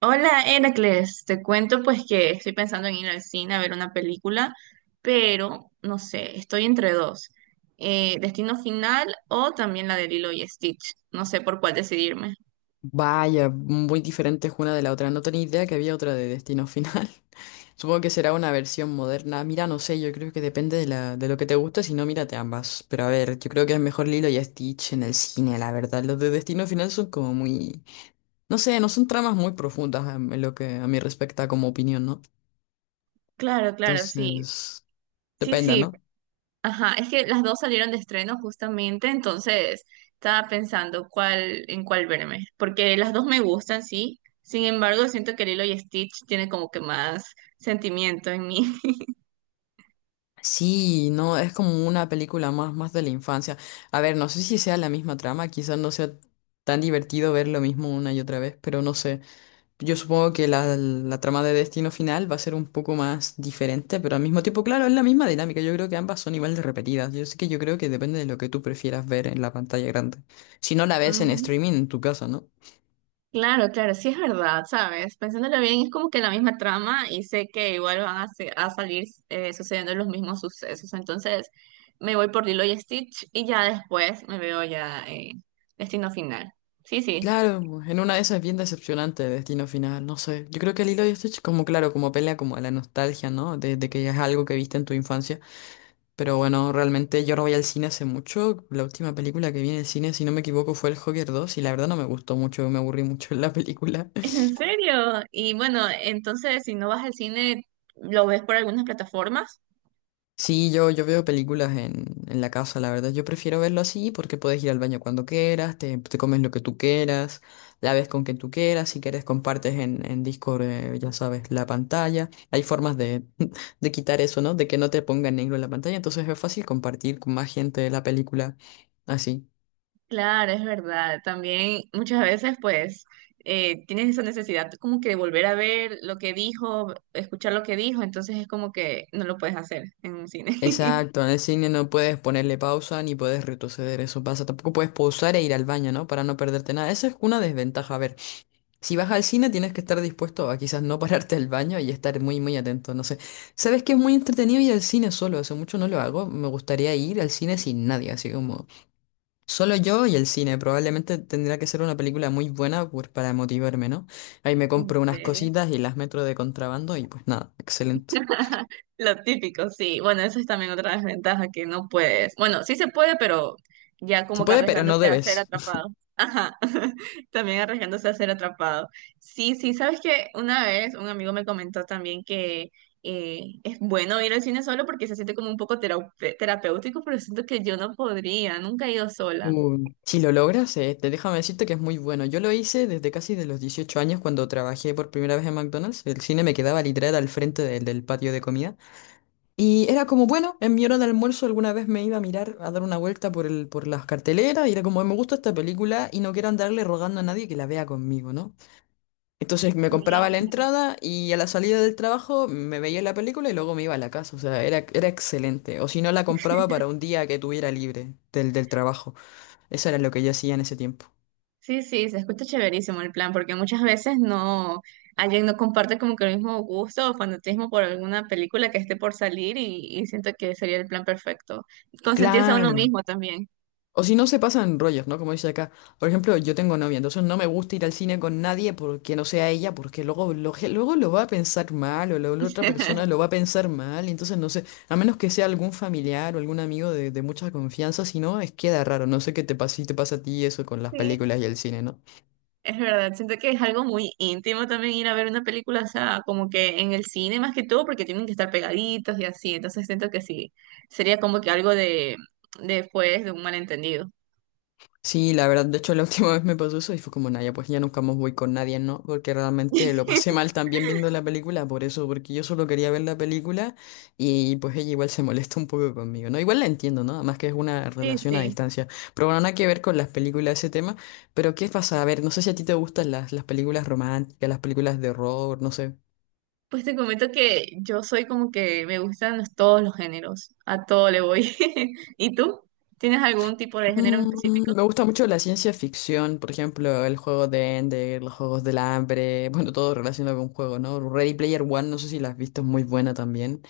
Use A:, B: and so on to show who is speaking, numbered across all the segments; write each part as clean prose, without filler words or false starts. A: Hola, Heracles. Te cuento pues que estoy pensando en ir al cine a ver una película, pero no sé, estoy entre dos. Destino Final o también la de Lilo y Stitch. No sé por cuál decidirme.
B: Vaya, muy diferentes una de la otra. No tenía idea que había otra de Destino Final. Supongo que será una versión moderna. Mira, no sé, yo creo que depende de lo que te guste, si no, mírate ambas. Pero a ver, yo creo que es mejor Lilo y Stitch en el cine, la verdad. Los de Destino Final son como muy... No sé, no son tramas muy profundas en lo que a mí respecta como opinión, ¿no?
A: Claro, claro, sí.
B: Entonces,
A: Sí,
B: depende,
A: sí.
B: ¿no?
A: Ajá, es que las dos salieron de estreno justamente, entonces estaba pensando cuál en cuál verme, porque las dos me gustan, sí. Sin embargo, siento que Lilo y Stitch tiene como que más sentimiento en mí.
B: Sí, no, es como una película más, más de la infancia. A ver, no sé si sea la misma trama, quizás no sea tan divertido ver lo mismo una y otra vez, pero no sé. Yo supongo que la trama de Destino Final va a ser un poco más diferente, pero al mismo tiempo, claro, es la misma dinámica. Yo creo que ambas son igual de repetidas. Yo sé que yo creo que depende de lo que tú prefieras ver en la pantalla grande. Si no la ves en streaming en tu casa, ¿no?
A: Claro, claro, sí es verdad, ¿sabes? Pensándolo bien, es como que la misma trama y sé que igual van a salir sucediendo los mismos sucesos. Entonces me voy por Lilo y Stitch y ya después me veo ya Destino Final. Sí, sí.
B: Claro, en una de esas es bien decepcionante el destino final, no sé. Yo creo que Lilo y Stitch como claro, como pelea como a la nostalgia, ¿no? De que es algo que viste en tu infancia. Pero bueno, realmente yo no voy al cine hace mucho. La última película que vi en el cine, si no me equivoco, fue El Joker 2 y la verdad no me gustó mucho, me aburrí mucho en la película.
A: ¿En serio? Y bueno, entonces si no vas al cine, ¿lo ves por algunas plataformas?
B: Sí, yo veo películas en, la casa, la verdad. Yo prefiero verlo así porque puedes ir al baño cuando quieras, te comes lo que tú quieras, la ves con quien tú quieras, si quieres compartes en Discord, ya sabes, la pantalla. Hay formas de, de quitar eso, ¿no? De que no te ponga en negro la pantalla, entonces es fácil compartir con más gente la película así.
A: Claro, es verdad. También muchas veces, pues, tienes esa necesidad como que de volver a ver lo que dijo, escuchar lo que dijo, entonces es como que no lo puedes hacer en un cine.
B: Exacto, en el cine no puedes ponerle pausa ni puedes retroceder, eso pasa. Tampoco puedes pausar e ir al baño, ¿no? Para no perderte nada. Esa es una desventaja, a ver. Si vas al cine tienes que estar dispuesto a quizás no pararte al baño y estar muy muy atento, no sé. Sabes que es muy entretenido ir al cine solo, hace mucho no lo hago, me gustaría ir al cine sin nadie, así como solo yo y el cine, probablemente tendría que ser una película muy buena para motivarme, ¿no? Ahí me
A: ¿En
B: compro unas
A: serio?
B: cositas y las meto de contrabando y pues nada, excelente.
A: Lo típico, sí. Bueno, eso es también otra desventaja que no puedes. Bueno, sí se puede, pero ya
B: Se
A: como que
B: puede, pero no
A: arriesgándose a ser
B: debes.
A: atrapado. Ajá. También arriesgándose a ser atrapado. Sí, sí, sabes que una vez un amigo me comentó también que es bueno ir al cine solo porque se siente como un poco terapéutico, pero siento que yo no podría, nunca he ido sola.
B: Si lo logras, te déjame decirte que es muy bueno. Yo lo hice desde casi de los 18 años cuando trabajé por primera vez en McDonald's. El cine me quedaba literal al frente del patio de comida. Y era como, bueno, en mi hora de almuerzo alguna vez me iba a mirar, a dar una vuelta por las carteleras y era como, me gusta esta película y no quiero andarle rogando a nadie que la vea conmigo, ¿no? Entonces me
A: Sí,
B: compraba la entrada y a la salida del trabajo me veía la película y luego me iba a la casa, o sea, era excelente. O si no, la compraba para un día que tuviera libre del trabajo. Eso era lo que yo hacía en ese tiempo.
A: sí, sí, se escucha chéverísimo el plan, porque muchas veces no, alguien no comparte como que el mismo gusto o fanatismo por alguna película que esté por salir y siento que sería el plan perfecto. Consentirse a uno
B: Claro.
A: mismo también.
B: O si no se pasan rollos, ¿no? Como dice acá. Por ejemplo, yo tengo novia, entonces no me gusta ir al cine con nadie porque no sea ella, porque luego lo va a pensar mal o la otra persona lo va a pensar mal, y entonces no sé, a menos que sea algún familiar o algún amigo de mucha confianza, si no, es queda raro. No sé qué te pasa, si te pasa a ti eso con las
A: Sí,
B: películas y el cine, ¿no?
A: es verdad, siento que es algo muy íntimo también ir a ver una película, o sea, como que en el cine más que todo, porque tienen que estar pegaditos y así, entonces siento que sí, sería como que algo de, después de pues, de un malentendido.
B: Sí, la verdad, de hecho la última vez me pasó eso y fue como, Naya, pues ya nunca más voy con nadie, ¿no? Porque realmente lo pasé mal también viendo la película, por eso, porque yo solo quería ver la película y pues ella igual se molesta un poco conmigo, ¿no? Igual la entiendo, ¿no? Además que es una
A: Sí,
B: relación a
A: sí.
B: distancia. Pero bueno, nada que ver con las películas ese tema, pero ¿qué pasa? A ver, no sé si a ti te gustan las películas románticas, las películas de horror, no sé.
A: Pues te comento que yo soy como que me gustan todos los géneros, a todo le voy. ¿Y tú? ¿Tienes algún tipo de género en específico?
B: Me gusta mucho la ciencia ficción, por ejemplo, el juego de Ender, los juegos del hambre, bueno, todo relacionado con juego, ¿no? Ready Player One, no sé si la has visto, es muy buena también,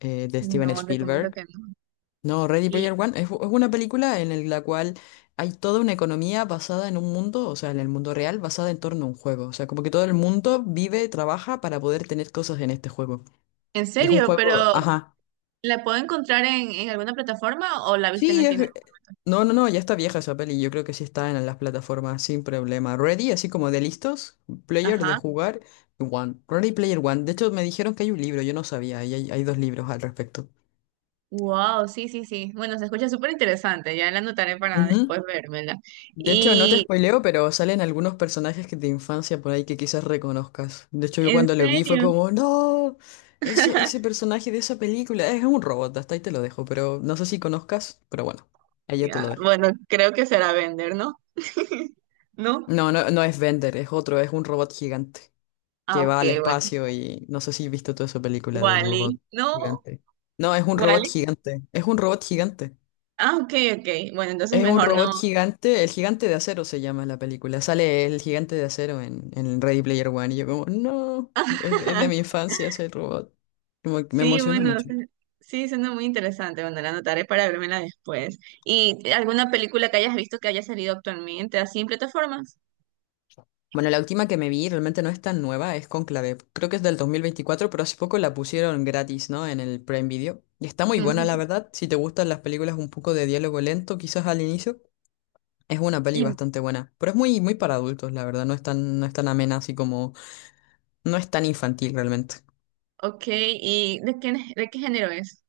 B: de Steven
A: No, te comento
B: Spielberg.
A: que no.
B: No, Ready
A: ¿Y
B: Player One es una película en la cual hay toda una economía basada en un mundo, o sea, en el mundo real, basada en torno a un juego. O sea, como que todo el mundo vive, trabaja para poder tener cosas en este juego.
A: en
B: Y es un
A: serio? ¿Pero
B: juego, ajá.
A: la puedo encontrar en alguna plataforma o la viste en
B: Sí,
A: el cine?
B: no, no, no, ya está vieja esa peli. Yo creo que sí está en las plataformas sin problema. Ready, así como de listos, player de
A: Ajá.
B: jugar, One. Ready Player One. De hecho, me dijeron que hay un libro, yo no sabía, y hay dos libros al respecto.
A: Wow, sí, sí, sí. Bueno, se escucha súper interesante, ya la anotaré para
B: Ujú.
A: después vérmela.
B: De hecho, no te
A: Y
B: spoileo, pero salen algunos personajes que de infancia por ahí que quizás reconozcas. De hecho, yo
A: en
B: cuando lo vi fue
A: serio,
B: como, no, ese personaje de esa película es un robot, hasta ahí te lo dejo, pero no sé si conozcas, pero bueno, ahí ya te
A: ya,
B: lo dejo.
A: bueno, creo que será vender, ¿no? ¿No?
B: No, no, no es Bender, es otro, es un robot gigante.
A: Ah,
B: Que
A: ok,
B: va al
A: bueno.
B: espacio y no sé si has visto toda esa película del robot
A: Wally, no.
B: gigante. No, es un robot
A: Wally.
B: gigante, es un robot gigante.
A: Ah, ok, ok. Bueno, entonces
B: Es un
A: mejor
B: robot
A: no.
B: gigante, el gigante de acero se llama la película. Sale el gigante de acero en, Ready Player One y yo como, no, es de mi infancia ese robot. Como que me
A: Sí,
B: emociona
A: bueno,
B: mucho.
A: sí, suena muy interesante. Bueno, la anotaré para vérmela después. ¿Y alguna película que hayas visto que haya salido actualmente así en plataformas?
B: Bueno, la última que me vi realmente no es tan nueva, es Conclave. Creo que es del 2024 pero hace poco la pusieron gratis, ¿no? En el Prime Video. Y está muy buena,
A: Ujú.
B: la verdad. Si te gustan las películas un poco de diálogo lento, quizás al inicio. Es una peli
A: Y,
B: bastante buena, pero es muy, muy para adultos, la verdad, no es tan amena así como, no es tan infantil realmente.
A: ok, ¿y de qué género es?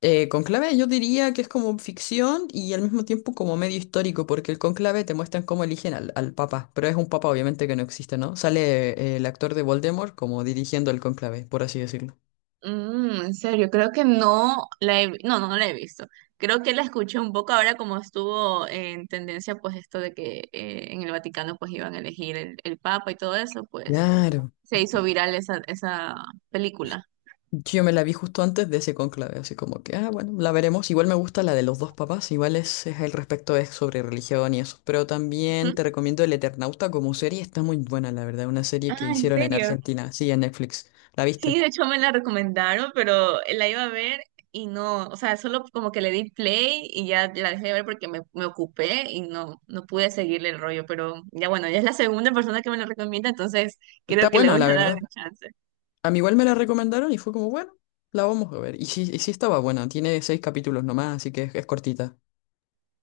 B: Conclave yo diría que es como ficción y al mismo tiempo como medio histórico, porque el conclave te muestran cómo eligen al papa, pero es un papa obviamente que no existe, ¿no? Sale el actor de Voldemort como dirigiendo el conclave, por así decirlo.
A: Mm, en serio, creo que no, no la he visto. Creo que la escuché un poco ahora como estuvo en tendencia pues esto de que en el Vaticano pues iban a elegir el Papa y todo eso, pues
B: Claro.
A: se hizo viral esa película.
B: Yo me la vi justo antes de ese conclave, así como que, ah, bueno, la veremos. Igual me gusta la de los dos papás, igual es el respecto es sobre religión y eso. Pero también
A: ¿Mm?
B: te recomiendo El Eternauta como serie, está muy buena, la verdad. Una serie que
A: Ah, ¿en
B: hicieron en
A: serio?
B: Argentina, sí, en Netflix. ¿La
A: Sí,
B: viste?
A: de hecho me la recomendaron, pero la iba a ver y no, o sea, solo como que le di play y ya la dejé de ver porque me ocupé y no, no pude seguirle el rollo, pero ya bueno, ya es la segunda persona que me lo recomienda, entonces
B: Está
A: creo que le
B: buena,
A: voy
B: la
A: a dar
B: verdad.
A: un chance.
B: A mí igual me la recomendaron y fue como, bueno, la vamos a ver. Y sí estaba buena, tiene 6 capítulos nomás, así que es cortita.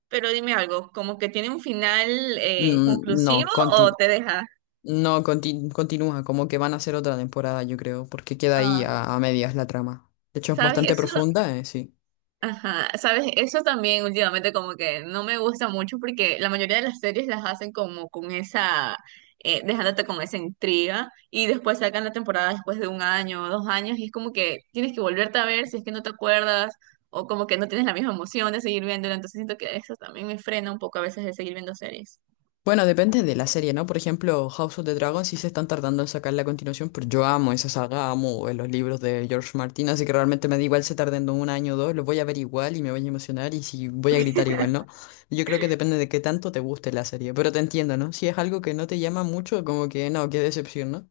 A: Pero dime algo, ¿como que tiene un final
B: No,
A: conclusivo o
B: continúa.
A: te deja?
B: No, conti- Continúa, como que van a hacer otra temporada, yo creo, porque queda ahí
A: Ah,
B: a medias la trama. De hecho, es
A: ¿sabes?
B: bastante
A: Eso,
B: profunda, sí.
A: ajá, sabes, eso también últimamente como que no me gusta mucho porque la mayoría de las series las hacen como con dejándote con esa intriga y después sacan la temporada después de un año o dos años y es como que tienes que volverte a ver si es que no te acuerdas o como que no tienes la misma emoción de seguir viéndola, entonces siento que eso también me frena un poco a veces de seguir viendo series.
B: Bueno, depende de la serie, ¿no? Por ejemplo, House of the Dragon sí se están tardando en sacar la continuación, pero yo amo esa saga, amo los libros de George Martin, así que realmente me da igual se tarden un año o dos, los voy a ver igual y me voy a emocionar y si voy a gritar igual, ¿no? Yo creo que depende de qué tanto te guste la serie, pero te entiendo, ¿no? Si es algo que no te llama mucho, como que no, qué decepción, ¿no?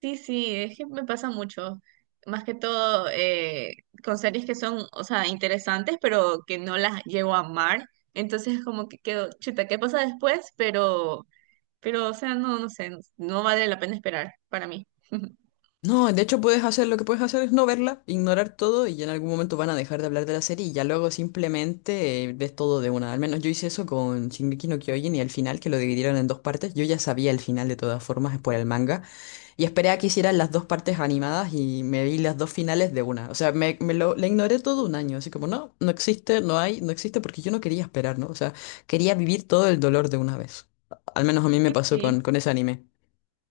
A: Sí, sí, es que me pasa mucho. Más que todo con series que son, o sea, interesantes, pero que no las llego a amar. Entonces, como que quedo, chuta, ¿qué pasa después? Pero, o sea, no, no sé, no vale la pena esperar para mí.
B: No, de hecho puedes hacer lo que puedes hacer es no verla, ignorar todo y en algún momento van a dejar de hablar de la serie y ya luego simplemente ves todo de una. Al menos yo hice eso con Shingeki no Kyojin y al final que lo dividieron en dos partes, yo ya sabía el final de todas formas por el manga y esperé a que hicieran las dos partes animadas y me vi las dos finales de una. O sea, me lo la ignoré todo un año, así como no, existe, no hay, no existe porque yo no quería esperar, ¿no? O sea, quería vivir todo el dolor de una vez. Al menos a mí me pasó
A: Sí,
B: con ese anime.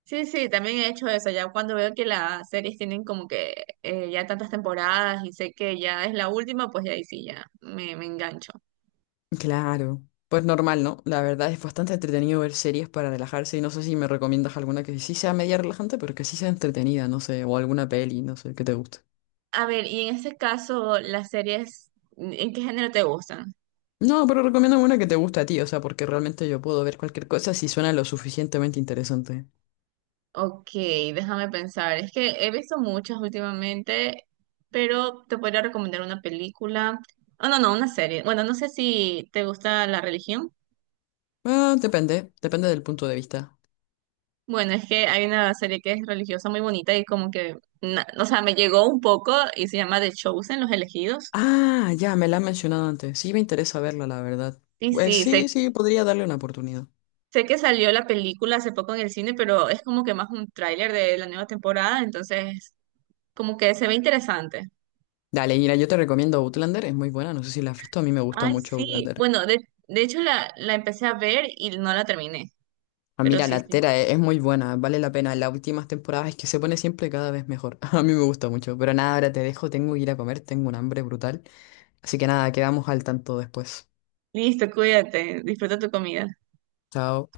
A: sí, sí, sí, también he hecho eso, ya cuando veo que las series tienen como que ya tantas temporadas y sé que ya es la última, pues ya ahí sí, me engancho.
B: Claro, pues normal, ¿no? La verdad es bastante entretenido ver series para relajarse y no sé si me recomiendas alguna que sí sea media relajante, pero que sí sea entretenida, no sé, o alguna peli, no sé, que te guste.
A: A ver, y en este caso, las series, ¿en qué género te gustan?
B: No, pero recomiendo una que te guste a ti, o sea, porque realmente yo puedo ver cualquier cosa si suena lo suficientemente interesante.
A: Ok, déjame pensar. Es que he visto muchas últimamente, pero te podría recomendar una película. Oh, no, no, una serie. Bueno, no sé si te gusta la religión.
B: Ah, depende del punto de vista.
A: Bueno, es que hay una serie que es religiosa muy bonita y como que, o sea, me llegó un poco y se llama The Chosen, Los Elegidos.
B: Ah, ya, me la han mencionado antes, sí me interesa verla, la verdad.
A: Sí,
B: Pues
A: sí, sé,
B: sí, sí, podría darle una oportunidad.
A: sé que salió la película hace poco en el cine, pero es como que más un tráiler de la nueva temporada, entonces como que se ve interesante.
B: Dale, mira, yo te recomiendo Outlander, es muy buena, no sé si la has visto, a mí me gusta
A: Ay,
B: mucho
A: sí.
B: Outlander.
A: Bueno, de hecho la empecé a ver y no la terminé.
B: Ah,
A: Pero
B: mira,
A: sí,
B: la
A: sí.
B: es muy buena, vale la pena. Las últimas temporadas es que se pone siempre cada vez mejor. A mí me gusta mucho. Pero nada, ahora te dejo, tengo que ir a comer, tengo un hambre brutal. Así que nada, quedamos al tanto después.
A: Listo, cuídate. Disfruta tu comida.
B: Chao.